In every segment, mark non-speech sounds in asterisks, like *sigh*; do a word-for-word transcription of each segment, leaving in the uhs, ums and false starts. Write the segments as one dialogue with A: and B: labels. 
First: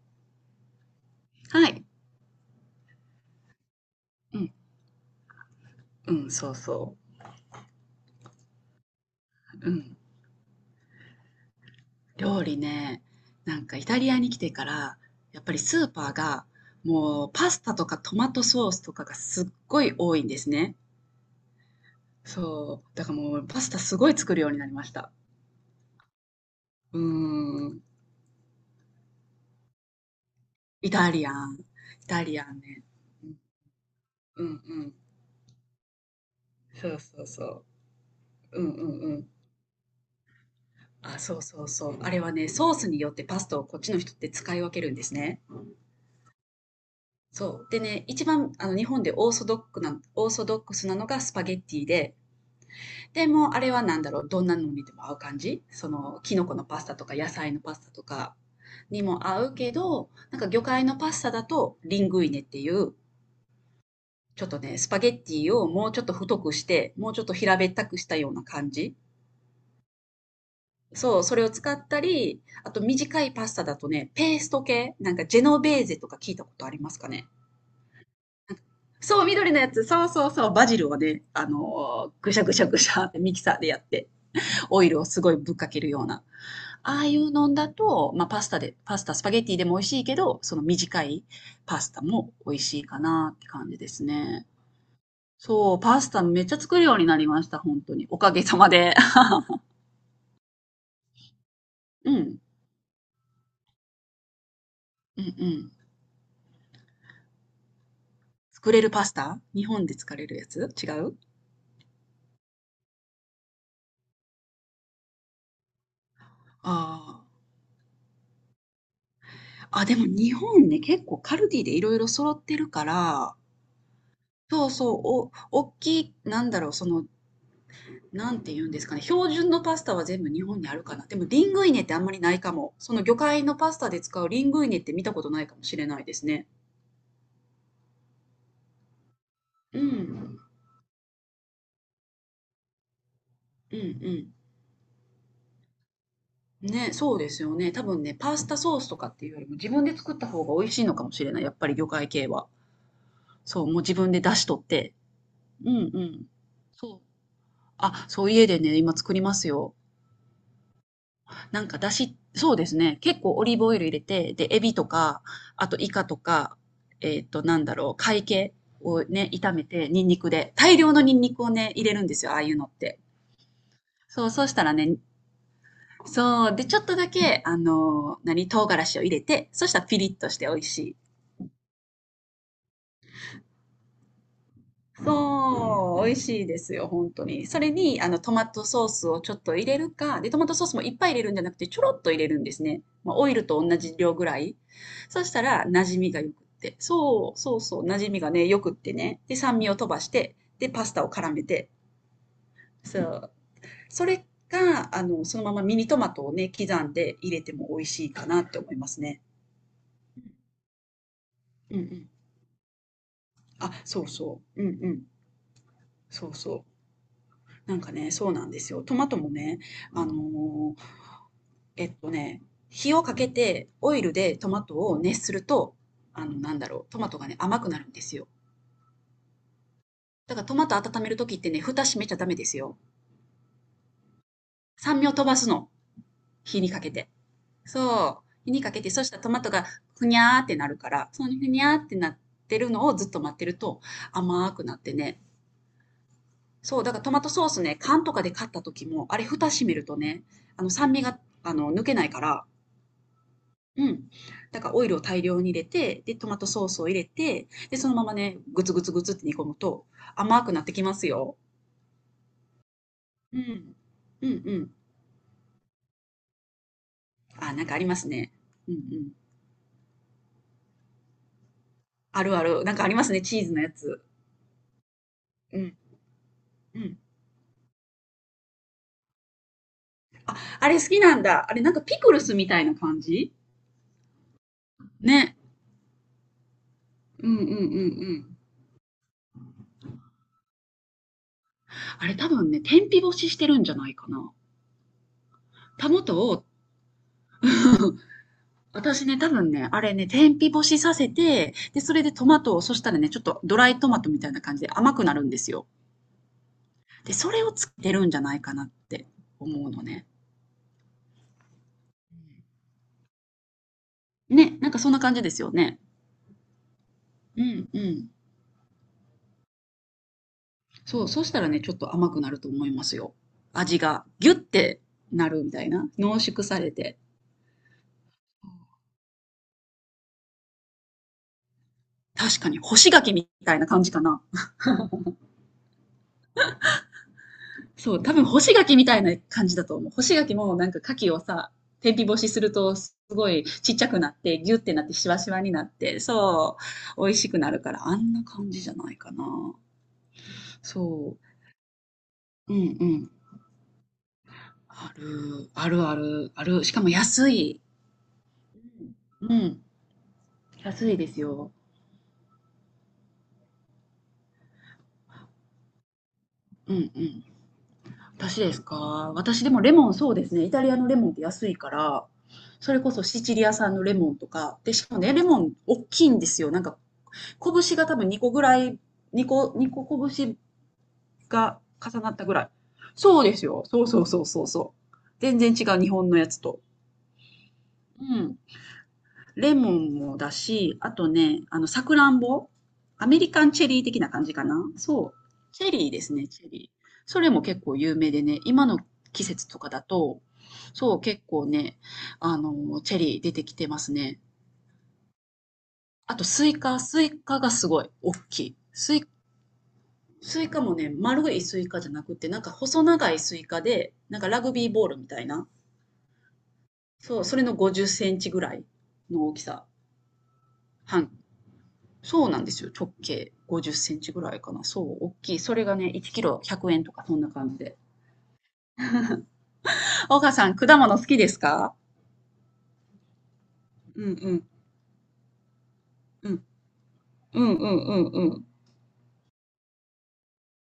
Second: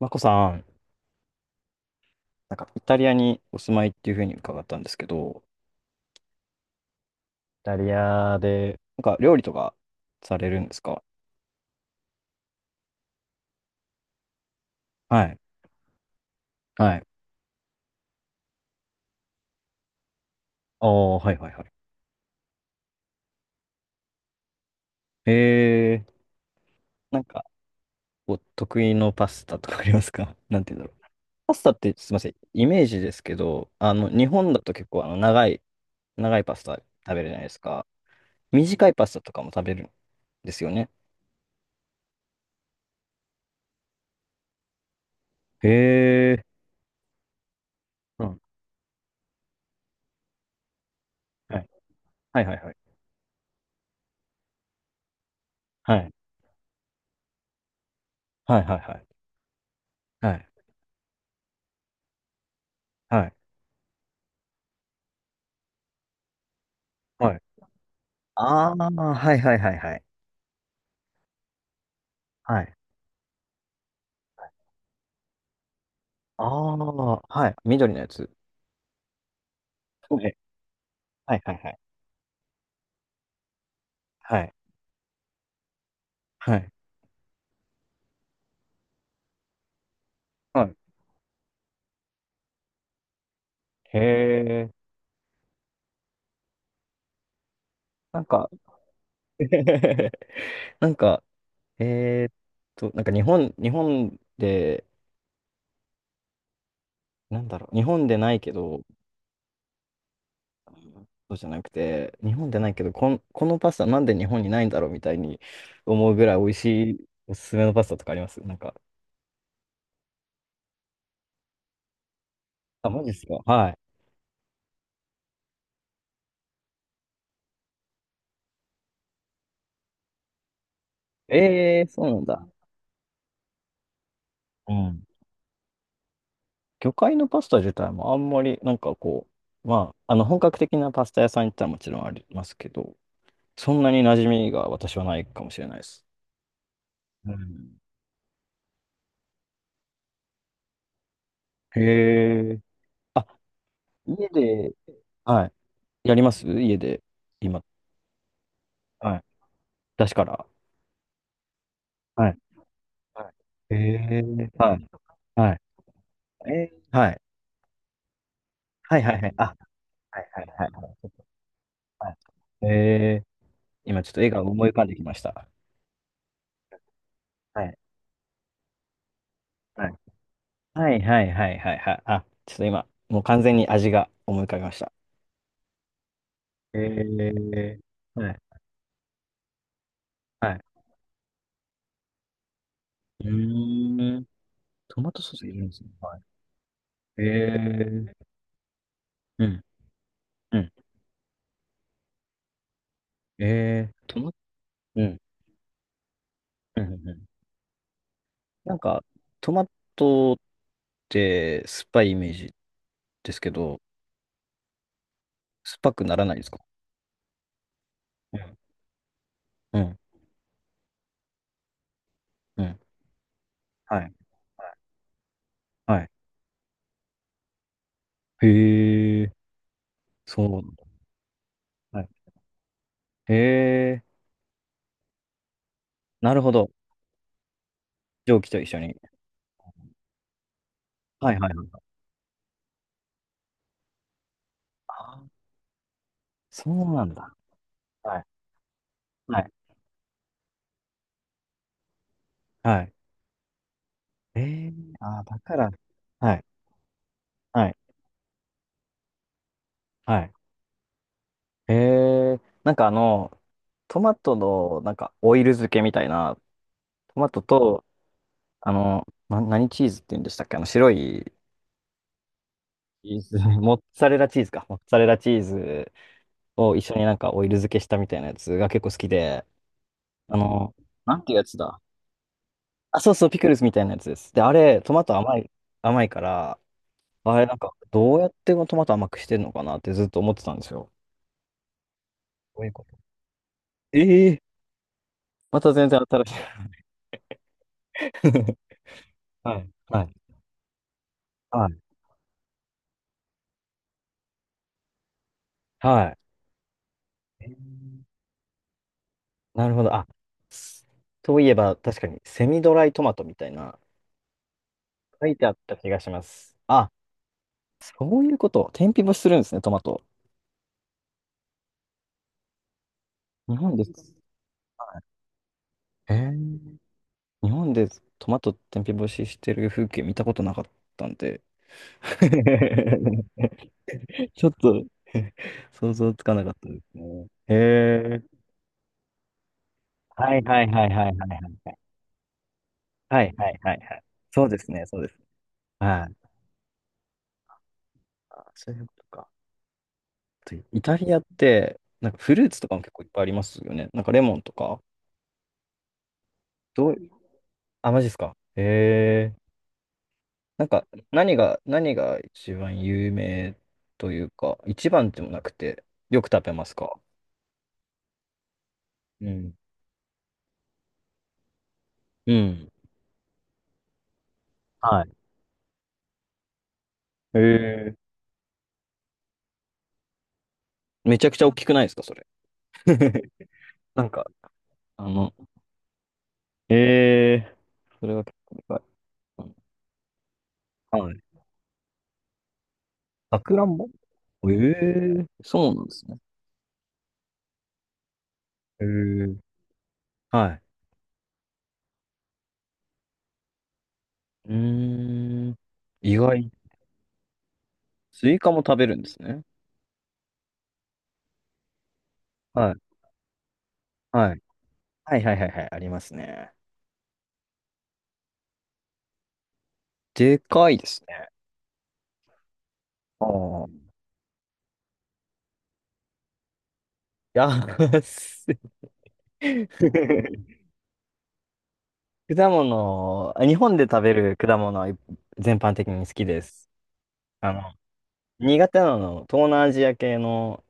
A: マコさん、
B: はい。
A: なんかイタリアにお住まいっていうふうに
B: うん、
A: 伺ったんですけど、
B: うん、そうそ
A: イタリアで、なんか料理と
B: う。う
A: か
B: ん。
A: されるんですか？
B: 料理ね、なんかイタリアに来てから、
A: はい。
B: やっぱりスーパーが、
A: はい。
B: もうパスタとかトマトソースとかがすっごい多いんですね。
A: ああ、はいはいは
B: そう。だからもうパスタすごい作るようになりました。
A: い。えー、
B: うー
A: なんか
B: ん。
A: お得意のパスタとかありますか？ *laughs* なんて言うん
B: イ
A: だろう。
B: タリア
A: パ
B: ン。
A: スタって、
B: イ
A: すいま
B: タ
A: せん、
B: リアン
A: イ
B: ね。
A: メージですけど、あの、日
B: うんう
A: 本
B: んう
A: だと結
B: ん。
A: 構あの長い、長いパスタ
B: そう
A: 食べ
B: そう
A: るじゃない
B: そ
A: ですか。
B: う。うんう
A: 短い
B: ん
A: パス
B: う
A: タ
B: ん。
A: とかも食べるんですよね。
B: あ、そうそうそう。あれはね、ソースによってパスタをこっちの人って使い分けるんですね。
A: へえ。
B: そう。でね、
A: う
B: 一
A: ん、
B: 番あの日本でオーソドックな、オーソドックスなのがスパゲ
A: は
B: ッ
A: い
B: ティで、
A: はいはいはい。
B: でもうあれはなんだろう、どんなのにでも合う感じ、そ
A: はい。
B: の、キノコのパスタとか野菜のパスタとか
A: はいはいは
B: に
A: い。
B: も合うけど、
A: は
B: なん
A: い。
B: か魚介のパスタだとリングイネっていう、
A: はい。
B: ちょっとね、スパゲッティをもうちょっと太くして、もうちょっ
A: は
B: と
A: い。
B: 平べったくしたような感
A: ああ、
B: じ。
A: はいはいはいはい。
B: そう、それを使ったり、
A: は
B: あ
A: い。
B: と短いパスタだとね、ペースト系、なんかジェノベーゼとか聞い
A: あ
B: たことありますか
A: あ、
B: ね？
A: はい。緑のやつ。
B: そう、緑のやつ。そう
A: は
B: そう
A: い。
B: そう。バジルをね、
A: はい
B: あ
A: はいはい。
B: のーぐしゃぐしゃぐしゃってミキサーでやって、
A: はい。
B: オイルをすごいぶっかけるような。
A: はい。
B: ああいうのんだと、まあ、パスタで、パスタ、スパゲッティでも美味しいけど、その
A: はい、
B: 短いパスタも美味しいかなって感じで
A: へ
B: すね。
A: え。
B: そう、パスタめっちゃ作るようになりました、本当に。お
A: なん
B: かげ
A: か
B: さまで。
A: *laughs* なんか、
B: *laughs* う
A: えーっ
B: ん。
A: と、なんか日本、日本で、
B: うんうん。
A: なんだろう、日本でないけ
B: 作
A: ど、
B: れるパスタ、日本で作れるやつ違う？
A: そうじゃなくて、日本でないけど、こん、このパスタなんで日本にないんだろうみたいに思うぐらい美味しい
B: ああ
A: おすすめのパスタとかありますなんか？
B: ー。あ、でも日本ね、結構カルディでいろいろ揃ってるか
A: あ、マジですか？
B: ら、
A: はい。
B: そうそう、お、おっきい、なんだろう、その、なんて言うんですかね、標準のパスタは全部日本にあるかな。でも、リングイ
A: ええ
B: ネっ
A: ー、
B: てあ
A: そ
B: ん
A: う
B: ま
A: な
B: り
A: ん
B: ない
A: だ。
B: かも。その魚介のパスタで使うリングイ
A: う
B: ネって
A: ん。
B: 見たことないかもしれないですね。
A: 魚介のパスタ自体もあんまり、なんかこう、
B: う
A: まあ、あの、
B: ん。
A: 本格的なパスタ屋さん行ったらもちろんありますけど、そ
B: うん
A: ん
B: う
A: なに馴染
B: ん。
A: みが私はないかもしれないです。
B: ね、そうで
A: う
B: すよね。
A: ん。
B: 多分ね、パスタソースとかっていうよりも自分で作った方が美味しいのかもしれない。やっぱり
A: へ
B: 魚介系は。
A: え。あ、
B: そう、もう自分で
A: 家
B: 出しとっ
A: で、
B: て。
A: はい。
B: うんう
A: やり
B: ん。
A: ます家
B: そう。
A: で、今、
B: あ、そう、家でね、今作
A: は
B: り
A: い。
B: ますよ。
A: 出しから。
B: なんか、だし、
A: はい。
B: そうですね。結
A: は
B: 構オリーブオ
A: い、へ
B: イル入れ
A: え。
B: て、で、エビ
A: は
B: と
A: い。
B: か、
A: はい。
B: あとイカとか、
A: えー、は
B: え
A: い。
B: っと、なんだろう、貝系
A: はい
B: を
A: はいは
B: ね、
A: い。
B: 炒
A: あ、
B: めて、ニンニ
A: はい
B: ク
A: はい
B: で。
A: はい
B: 大
A: は
B: 量の
A: い。
B: ニンニクをね、入れるん
A: は
B: で
A: い、
B: すよ、ああいうのって。
A: えー。今ちょっと
B: そ
A: 絵
B: う、
A: が
B: そうした
A: 思い
B: ら
A: 浮かんで
B: ね、
A: きました。
B: そう、で、ちょっとだけ、あ
A: はい。
B: の、何、唐辛子を入れて、そしたら
A: はい
B: ピリッとして美味し
A: は
B: い。
A: いはいはいはいはい。あ、ちょっと今、もう完全に味が思い浮かびました。
B: そう、美味しいです
A: え
B: よ、本当に。それ
A: ー、
B: に、あの、
A: は
B: ト
A: い、
B: マトソースをちょっと入れるか、で、トマ
A: は
B: ト
A: い。
B: ソースもいっぱい入れるんじゃなくて、ちょろっと入れるんですね。まあ、
A: う
B: オイルと同じ量
A: ーん、
B: ぐらい。
A: トマト
B: そし
A: ソー
B: た
A: スいる
B: ら、
A: んです
B: 馴
A: ね。
B: 染み
A: は
B: が
A: い。
B: 良くって。そう、
A: え
B: そうそう、馴染
A: ー、
B: みがね、良くってね。で、
A: う
B: 酸
A: ん、
B: 味を飛ばして、
A: う
B: で、
A: ん。
B: パスタを絡めて。そう。
A: えー、
B: そ
A: ト
B: れ
A: マ、
B: か、あ
A: うん、
B: の、そのままミニトマトをね、刻
A: うん、
B: ん
A: う
B: で
A: ん。
B: 入れても美味しいかなって思
A: な
B: い
A: ん
B: ます
A: か、
B: ね。
A: トマトって
B: うんう
A: 酸っぱ
B: ん。
A: いイメージですけ
B: あ、
A: ど、
B: そうそう。うんうん。
A: 酸っぱくなら
B: そ
A: な
B: う
A: いです
B: そ
A: か？
B: う。なんかね、そう
A: う
B: なん
A: ん、
B: ですよ。トマトもね、
A: うん、
B: あの、えっとね、
A: うん。
B: 火をかけてオ
A: は
B: イ
A: い。
B: ルでトマトを熱すると、
A: はい。
B: あの、なんだろう、トマトがね、甘くなるんですよ。
A: へえ、
B: だか
A: そ
B: ら
A: う
B: ト
A: な
B: マ
A: ん
B: ト
A: だ。
B: 温めるときってね、蓋閉
A: は
B: め
A: い。
B: ちゃダメですよ。
A: へえ、
B: 酸味を飛ばすの。
A: なるほ
B: 火に
A: ど。
B: かけて。そう。
A: 蒸気
B: 火
A: と
B: に
A: 一
B: か
A: 緒
B: けて、
A: に。
B: そしたらトマトがふにゃーってなるから、その
A: はい
B: ふ
A: はい
B: に
A: は
B: ゃーっ
A: い。
B: てなってるのをずっと待ってると甘くなってね。
A: あ、そ
B: そ
A: う
B: う、だから
A: な
B: ト
A: ん
B: マト
A: だ。
B: ソースね、缶と
A: は
B: か
A: い。
B: で買った時も、あれ
A: は
B: 蓋
A: い。
B: 閉めるとね、あの酸味が、あの、抜けないから、
A: はい。
B: うん。
A: え
B: だか
A: え、
B: らオイルを
A: あ
B: 大
A: あー、だ
B: 量に
A: か
B: 入れ
A: ら、
B: て、で、ト
A: は
B: マ
A: い。
B: トソースを入れて、
A: はい。
B: で、そのままね、グツグツグツって煮込むと
A: はい。
B: 甘くなってきますよ。
A: ええ、なんかあの、
B: うん。
A: トマ
B: う
A: ト
B: んうん。
A: の、なんか、オイル漬けみたいな、トマト
B: あ、なんかあ
A: と、
B: りますね。
A: あ
B: うんう
A: の、
B: ん。
A: な、何チーズって言うんでしたっけ、あの、白い
B: あるある。なんかありま
A: チ
B: す
A: ー
B: ね、
A: ズ、
B: チーズ
A: *laughs*
B: のや
A: モッ
B: つ。
A: ツァレラチーズか。モッツァレラチー
B: うん。
A: ズを
B: う
A: 一緒
B: ん。
A: になんかオイル漬けしたみたいなやつが結構好きで、あ
B: あ
A: の、
B: れ好きな
A: な
B: ん
A: んていうや
B: だ。あ
A: つ
B: れなん
A: だ。
B: かピクルスみたいな
A: あ、
B: 感
A: そうそう、
B: じ
A: ピクルスみたいなやつです。で、あれ、トマト
B: ね。
A: 甘い、甘いから、
B: うん
A: あ
B: うん
A: れ、
B: うん
A: な
B: う
A: んか、どうやっ
B: ん。
A: てトマト甘くしてるのかなってずっと思ってたんですよ。
B: あれ多分ね、
A: どういうこ
B: 天
A: と？
B: 日干ししてるんじゃないか
A: え
B: な。
A: え、また全
B: タ
A: 然
B: モ
A: 新
B: ト
A: し
B: を、
A: い。*laughs*
B: 私ね、多分
A: はい、
B: ね、あれ
A: は
B: ね、
A: い、
B: 天日干しさせて、
A: はい。
B: で、それでトマトを、そしたらね、ちょっとドライトマトみたいな感じで甘くなるんですよ。
A: はい。
B: で、それ
A: え
B: を
A: ー、
B: つけてるんじゃないかなって思
A: な
B: う
A: るほ
B: の
A: ど。あ、
B: ね。
A: s- といえば、確かに、セミドライトマトみたいな、
B: ね、なんかそんな感じ
A: 書
B: で
A: い
B: す
A: てあ
B: よ
A: った
B: ね。
A: 気がします。あ、
B: うんうん。
A: そういうこと。天日干しするんですね、トマト。
B: そう、そしたらね、ちょっと甘くなると思いますよ。
A: 日本
B: 味
A: で
B: が
A: す、
B: ギュッてなるみたいな。
A: え
B: 濃縮され
A: ー、
B: て。
A: 日本でトマト天日干ししてる風景見たことなかったんで。
B: 確かに干し柿
A: *laughs*
B: みたいな感じかな。
A: *laughs* ちょっと *laughs* 想像つかなかったですね。へ
B: そう、多分
A: え。
B: 干し柿みたいな感じだと思う。干し柿
A: はい
B: も
A: はい
B: なんか
A: はい
B: 牡
A: はいは
B: 蠣
A: い
B: を
A: はい
B: さ、
A: はい。
B: 天日干しするとす
A: は
B: ご
A: い
B: い
A: はい
B: ち
A: は
B: っ
A: い
B: ちゃ
A: は
B: く
A: い。
B: なって、
A: そう
B: ギ
A: で
B: ュっ
A: す
B: てな
A: ね、
B: って
A: そうで
B: シ
A: す。
B: ワシワになって、
A: はい。
B: そう、美味しくなるから、あんな
A: あ、
B: 感じじ
A: そう
B: ゃ
A: いう
B: な
A: こ
B: い
A: と
B: かな。
A: か。あとイタリ
B: そ
A: アって、なんかフルー
B: う、う
A: ツとか
B: ん
A: も
B: う
A: 結構いっ
B: ん。
A: ぱいありますよね。なんかレモンとか。
B: ある、あるある、ある。しかも
A: どう、
B: 安い。
A: あ、マジですか。へ
B: う
A: え。
B: ん、
A: なんか
B: 安いです
A: 何
B: よ。
A: が、何が一番有名というか、一番でもなくて、よく食べま
B: う
A: す
B: んう
A: か？
B: ん。私ですか
A: う
B: 私で
A: ん。
B: もレモン、そうですね。イタリアのレモンって安いから、
A: うん。
B: それこそシチリア産のレモンとか、で、しかも
A: はい。
B: ね、レモン大きいんですよ。なんか
A: へ
B: 拳が
A: え。
B: 多分にこぐらい、にこ、にこ拳
A: めちゃくちゃ大
B: が
A: きくないです
B: 重
A: か、
B: な
A: そ
B: っ
A: れ。
B: たぐらい。そうです
A: *laughs*
B: よ。そうそ
A: な
B: う
A: ん
B: そ
A: か、
B: うそうそう。
A: あの、
B: 全然違う、日本のやつと。
A: ええー、
B: う
A: それは結
B: ん。
A: 構でかい。
B: レモンもだし、あ
A: うん、
B: と
A: はい。
B: ね、あの、さくらんぼ。アメリ
A: さ
B: カン
A: くら
B: チェ
A: ん
B: リー
A: ぼ、
B: 的な感じか
A: ええ
B: な。そう。
A: ー、
B: チ
A: そ
B: ェ
A: うなん
B: リ
A: で
B: ーで
A: す
B: す
A: ね。
B: ね、チェリー。それも結構有名でね、今の
A: え
B: 季
A: え、
B: 節とかだと、
A: はい。
B: そう、結構ね、あの、チェリー出てきてますね。
A: うーん。意
B: あと、ス
A: 外。
B: イカ、スイカがすごい大
A: スイ
B: き
A: カ
B: い。
A: も食べる
B: ス
A: ん
B: イ
A: ですね。
B: スイカもね、丸いスイカじゃなくて、なんか
A: はい。
B: 細長いスイカで、なんか
A: は
B: ラ
A: い。
B: グビーボールみ
A: は
B: た
A: い
B: い
A: はいは
B: な。
A: いはい、ありますね。
B: そう、それのごじゅっセンチぐらいの大きさ。
A: でかいです
B: 半。
A: ね。
B: そうなんですよ。直
A: あ
B: 径50セ
A: あ。
B: ンチぐらいかな。そう、大きい。それがね、いちキロひゃくえんとか、そんな感じで。
A: 安い。
B: 岡さ
A: *laughs*
B: ん、果物好きですか？
A: 果物、日本で
B: う
A: 食
B: ん
A: べ
B: う
A: る
B: ん
A: 果物は全般的に好き
B: う
A: で
B: ん。
A: す。
B: う
A: あ
B: んうんう
A: の、
B: んうん。
A: 苦手なの、東南アジア系の、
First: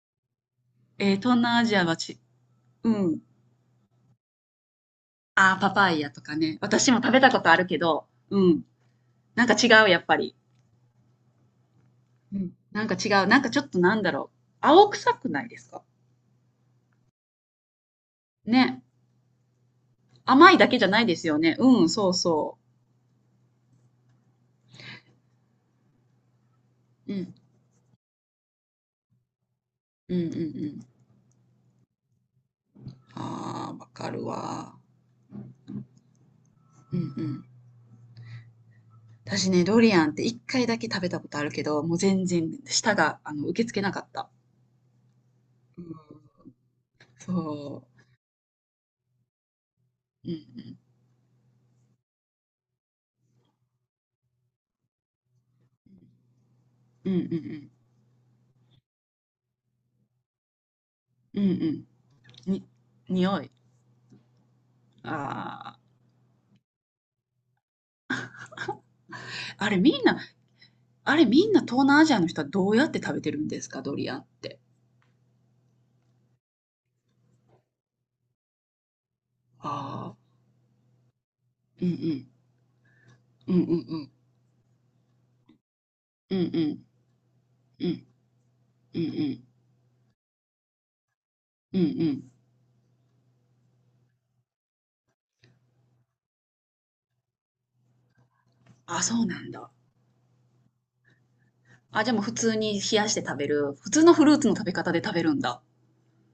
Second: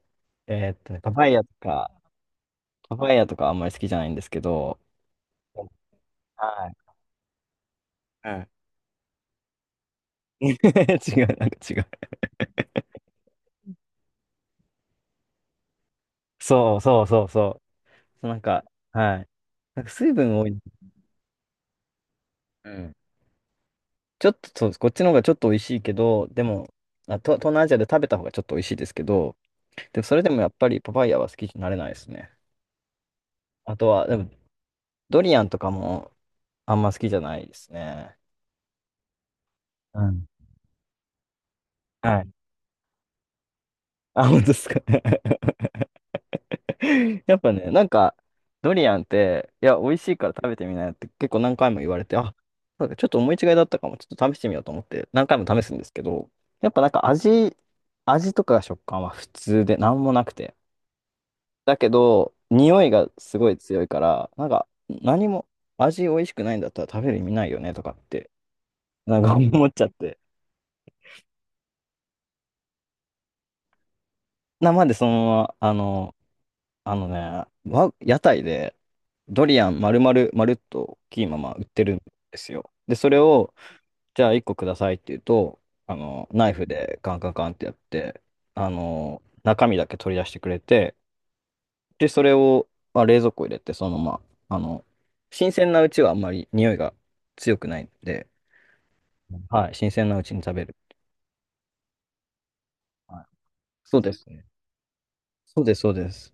A: えーっとね、パ
B: えー、
A: パイ
B: 東
A: ヤと
B: 南アジア
A: か、
B: はち、う
A: パパイ
B: ん。
A: ヤとかあんまり好きじゃないんですけど、
B: あー、パパイヤとかね。
A: は
B: 私も食べたことあるけど、
A: い。は
B: う
A: い。
B: ん。なんか違う、やっぱり。
A: *laughs* 違う、なんか違う。
B: うん、なんか違う。なんかちょっとなんだろう。青臭くないですか？
A: そうそうそうそう。そうなんか、
B: ね。
A: はい。なんか水分多
B: 甘い
A: い。
B: だけじゃないですよね。うん、そうそ
A: うん。ちょっと、そう、こっちの方がちょっと美味しいけど、でも、
B: う。う
A: あ、と
B: ん。
A: 東南アジアで食べた方がちょっと美味しいですけど、でも
B: う
A: そ
B: ん
A: れ
B: うんう
A: でもやっぱ
B: ん。
A: りパパイヤは好きになれないですね。
B: ああ、
A: あ
B: わ
A: とは、
B: か
A: で
B: る
A: も、
B: わ。
A: ドリアンとかもあんま
B: う
A: 好
B: んう
A: きじゃな
B: ん。
A: いですね。
B: 私ね、ドリ
A: う
B: アンって
A: ん。
B: 一回だけ食べたことあるけど、もう
A: は
B: 全
A: い。
B: 然舌が、あの、受け付けなかっ
A: あ、
B: た。
A: 本当ですか。*laughs*
B: うん、
A: *laughs* やっぱね、な
B: そ
A: んか、ドリアンって、いや、美味しいか
B: う。う
A: ら食べてみ
B: ん
A: なよって結構何回も言われて、あ、なんかちょっと思い違いだったかも、ちょっと試してみようと思って、何回も試すんですけど、やっぱなんか
B: うん。うんう
A: 味、
B: ん
A: 味とか食感は普通で何もなくて。
B: うん。う
A: だ
B: ん
A: けど、
B: うん。に、
A: 匂いがす
B: 匂い。
A: ごい強いから、なんか、何も、
B: ああ。
A: 味美味しくないんだったら食べる意味ないよねとかって、なんか思
B: あ
A: っ
B: れ
A: ちゃっ
B: みん
A: て。
B: な、あれみんな東南アジアの人はどうやって食べてるんですか、ドリアンって？
A: な、までそのまま、あの、あのね、わ、屋台でドリアン丸
B: ああ。
A: 々、丸っと大きいまま売って
B: うんう
A: るん
B: ん。
A: ですよ。で、それ
B: う
A: を、
B: んうんうん。
A: じゃあいっこくださいって言うと、あの、
B: うんう
A: ナイフ
B: ん。
A: でカンカンカンってやっ
B: うん
A: て、あ
B: うんう
A: の、
B: ん。
A: 中身だけ取り出してくれて、
B: うんう
A: で、そ
B: ん。
A: れを、まあ、冷蔵庫入れて、そのまま、あの、新鮮なうちはあんまり匂いが強くないんで、
B: あ、そうなん
A: は
B: だ。
A: い、新鮮なうちに食べる。
B: あ、じゃあもう普通に冷やして
A: はい、
B: 食べる。普
A: そう
B: 通
A: で
B: のフ
A: す
B: ルー
A: ね。
B: ツの食べ方で食べるんだ。
A: そうです、そうです。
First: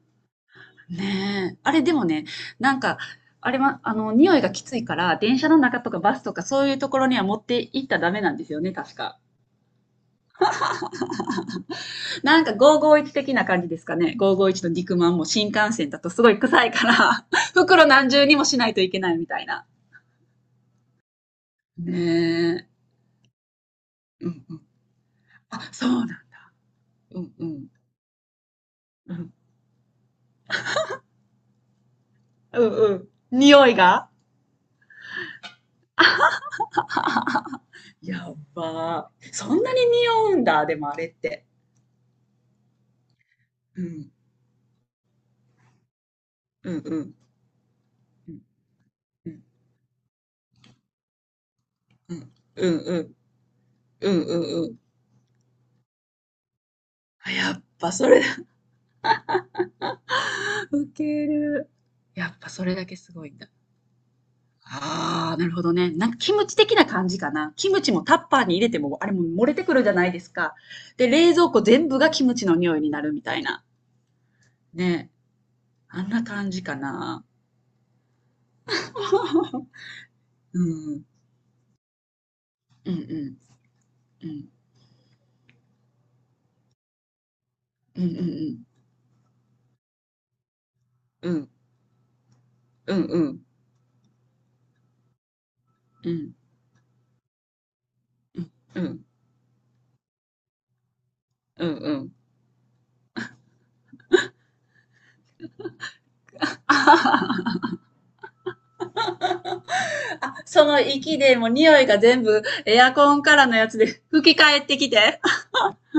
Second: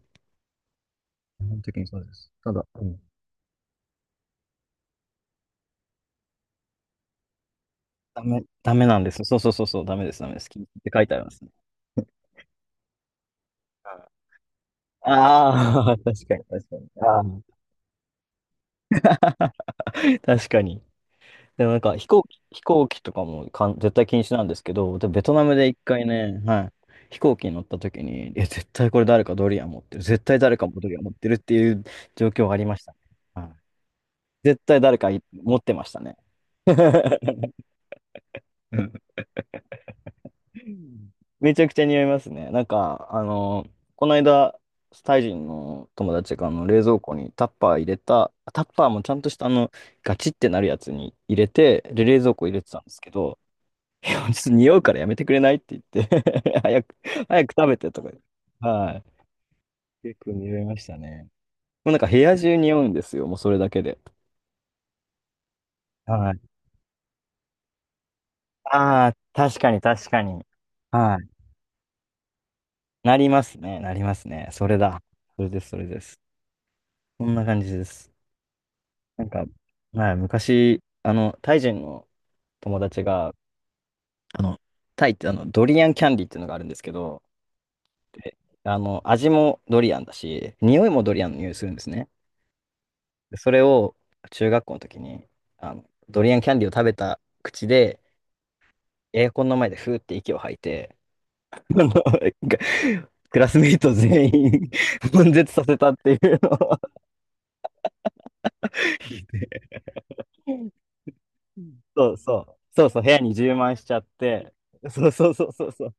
A: 基
B: ねえ。
A: 本
B: あ
A: 的
B: れ
A: に
B: で
A: そう
B: も
A: で
B: ね、
A: す。ただ、
B: なん
A: う
B: か、
A: ん、
B: あれは、あの、匂いがきついから、電車の中とかバスとかそういうところには持って行ったらダメ
A: ダ
B: なん
A: メ、
B: ですよね、
A: ダメ
B: 確
A: なんで
B: か。
A: す。そうそうそうそう、ダメです、ダメです。禁止って書いてありますね。
B: なんかごーごーいち的な感じですか
A: あ
B: ね。ごーごーいちの肉まんも新幹線
A: あ
B: だ
A: ー、*laughs*
B: とす
A: 確
B: ご
A: か
B: い
A: に、
B: 臭
A: 確
B: い
A: か
B: か
A: に。
B: ら
A: あ
B: *laughs* 袋何重にもしないといけないみたいな。
A: ー、確かに。でもなんか飛行機、
B: ね
A: 飛
B: え。
A: 行機とかもかん絶対禁
B: う
A: 止な
B: ん
A: んで
B: う
A: す
B: ん。
A: けど、でベトナムで
B: あ、
A: 一
B: そうな
A: 回
B: ん。
A: ね、はい、飛
B: うん
A: 行
B: う
A: 機に乗っ
B: ん。
A: た時に、いや、絶対これ
B: う
A: 誰
B: ん。
A: かドリアン持ってる、絶対誰かもドリアン持ってるっていう状況があり
B: う
A: ました
B: んう
A: ね。
B: ん。
A: はい、
B: 匂いが
A: 絶対誰かい持ってましたね。
B: やばー。そんなに匂うんだ、でもあれって。
A: めちゃくちゃ似合いますね。なんか、あの、
B: う
A: こ
B: ん。
A: の間、タイ人の友達があの
B: うん
A: 冷蔵
B: う
A: 庫
B: ん。
A: にタッパー入れた、
B: うん。
A: タッパーもちゃんと
B: う
A: し
B: ん。
A: たあの、ガチってなるやつに入れて、で、
B: う
A: 冷
B: ん
A: 蔵庫入れ
B: う
A: てたん
B: ん。
A: です
B: う
A: け
B: ん
A: ど、い
B: う
A: やちょっと
B: んう
A: 匂
B: ん。
A: うからやめてくれないって言って *laughs* 早く、
B: あ、
A: 早
B: や
A: く
B: っ
A: 食べて
B: ぱ
A: と
B: そ
A: か言
B: れ
A: って。
B: だ。
A: はい。結構匂い
B: *laughs*
A: まし
B: ウ
A: た
B: ケ
A: ね。
B: る。
A: もうなんか部
B: やっ
A: 屋
B: ぱ
A: 中
B: それ
A: 匂
B: だ
A: うん
B: け
A: で
B: す
A: す
B: ご
A: よ、
B: い
A: もう
B: んだ。
A: それだけで。
B: ああ、なるほどね。なんか
A: は
B: キ
A: い。
B: ムチ的な感じかな。キムチもタッパーに入れても、あ
A: あ
B: れ
A: あ、
B: も漏れ
A: 確
B: て
A: か
B: く
A: に
B: るじゃな
A: 確
B: いで
A: か
B: す
A: に。
B: か。で、
A: はい。
B: 冷蔵庫全部がキムチの匂いになる
A: な
B: み
A: り
B: た
A: ま
B: い
A: す
B: な。
A: ね、なりますね。それだ。
B: ね。
A: それです、それで
B: あん
A: す。
B: な感じかな。
A: こんな感じです。なんか、
B: *laughs*
A: はい、昔、
B: うん。
A: あの、タイ人の友
B: うんう
A: 達が、
B: ん。う
A: あ
B: ん。
A: の、タイってあの、ドリアンキャンディーっていうのがあるんですけど、
B: うんうんう
A: で、
B: ん。
A: あの、味もドリアンだし、匂いもドリア
B: う
A: ンの
B: ん。
A: 匂いするんですね。
B: うんう
A: で
B: ん。
A: それを、中学校の時に、あの、
B: う
A: ドリ
B: ん。
A: アンキャンディーを食べた口で、
B: うん。うん
A: エアコンの前でふーって息を吐いて、
B: う
A: あのが
B: ん。
A: クラスメイト全員 *laughs* 悶絶させたっていうの
B: *laughs*
A: を、
B: あ、その息でもう匂いが
A: そう
B: 全
A: そ
B: 部
A: う、
B: エ
A: そう
B: ア
A: そう、部
B: コ
A: 屋
B: ン
A: に
B: から
A: 充
B: のや
A: 満
B: つ
A: しちゃ
B: で
A: っ
B: 吹き
A: て、
B: 返ってき
A: そう
B: て。
A: そうそうそうそう。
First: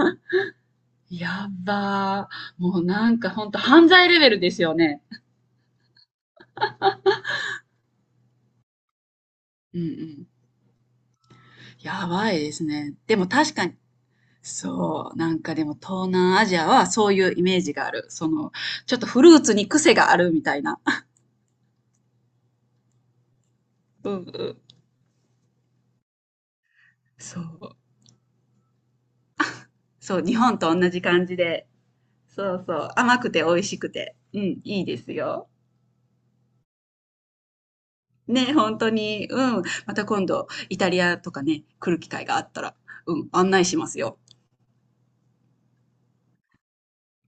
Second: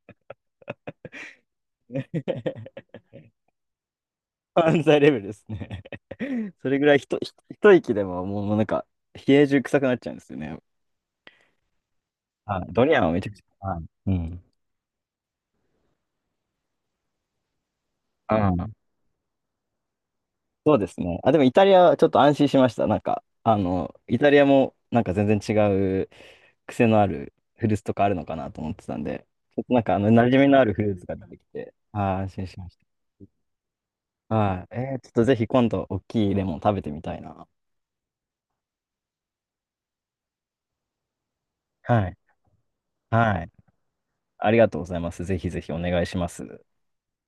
B: やっばー。も
A: *laughs*
B: うなんかほんと犯罪レベルですよ
A: 犯罪
B: ね。
A: レベルですね。*laughs* それぐらいひと、ひ一息でももうなんか、冷え中
B: う
A: 臭
B: ん
A: く
B: う
A: なっちゃうんで
B: ん。
A: すよね。
B: やばいで
A: は
B: す
A: い。ド
B: ね。
A: リアンは
B: で
A: めち
B: も
A: ゃくち
B: 確か
A: ゃ。
B: に、
A: はい。うん。
B: そう、なんかでも東南アジアはそういうイメージがある。そ
A: う
B: の、
A: ん。
B: ちょっとフルーツに癖があるみたい
A: そう
B: な。
A: ですね。あ、でもイタリアはちょっと安心しました。なんか、あの、
B: うん
A: イ
B: う
A: タリア
B: ん。
A: もなんか全然違う癖のある
B: そ
A: フル
B: う。
A: ーツとかあるのかなと思ってたんで、ちょっとなんかあの、
B: そう、
A: 馴
B: 日
A: 染み
B: 本
A: のある
B: と
A: フ
B: 同
A: ルー
B: じ
A: ツが
B: 感
A: 出
B: じ
A: てき
B: で。
A: て、あー、安心
B: そ
A: し
B: う
A: ま
B: そ
A: し
B: う。甘くて美味しくて。
A: た。
B: うん、
A: はい。
B: いい
A: え
B: で
A: ー、ちょっ
B: す
A: とぜひ
B: よ。
A: 今度大きいレモン食べてみたいな。
B: ね、本当に、うん。また今度、イタリアとかね、来る
A: は
B: 機
A: い。
B: 会があったら、うん、
A: は
B: 案
A: い。
B: 内しますよ。
A: ありがとうございます。ぜひぜひお願いします。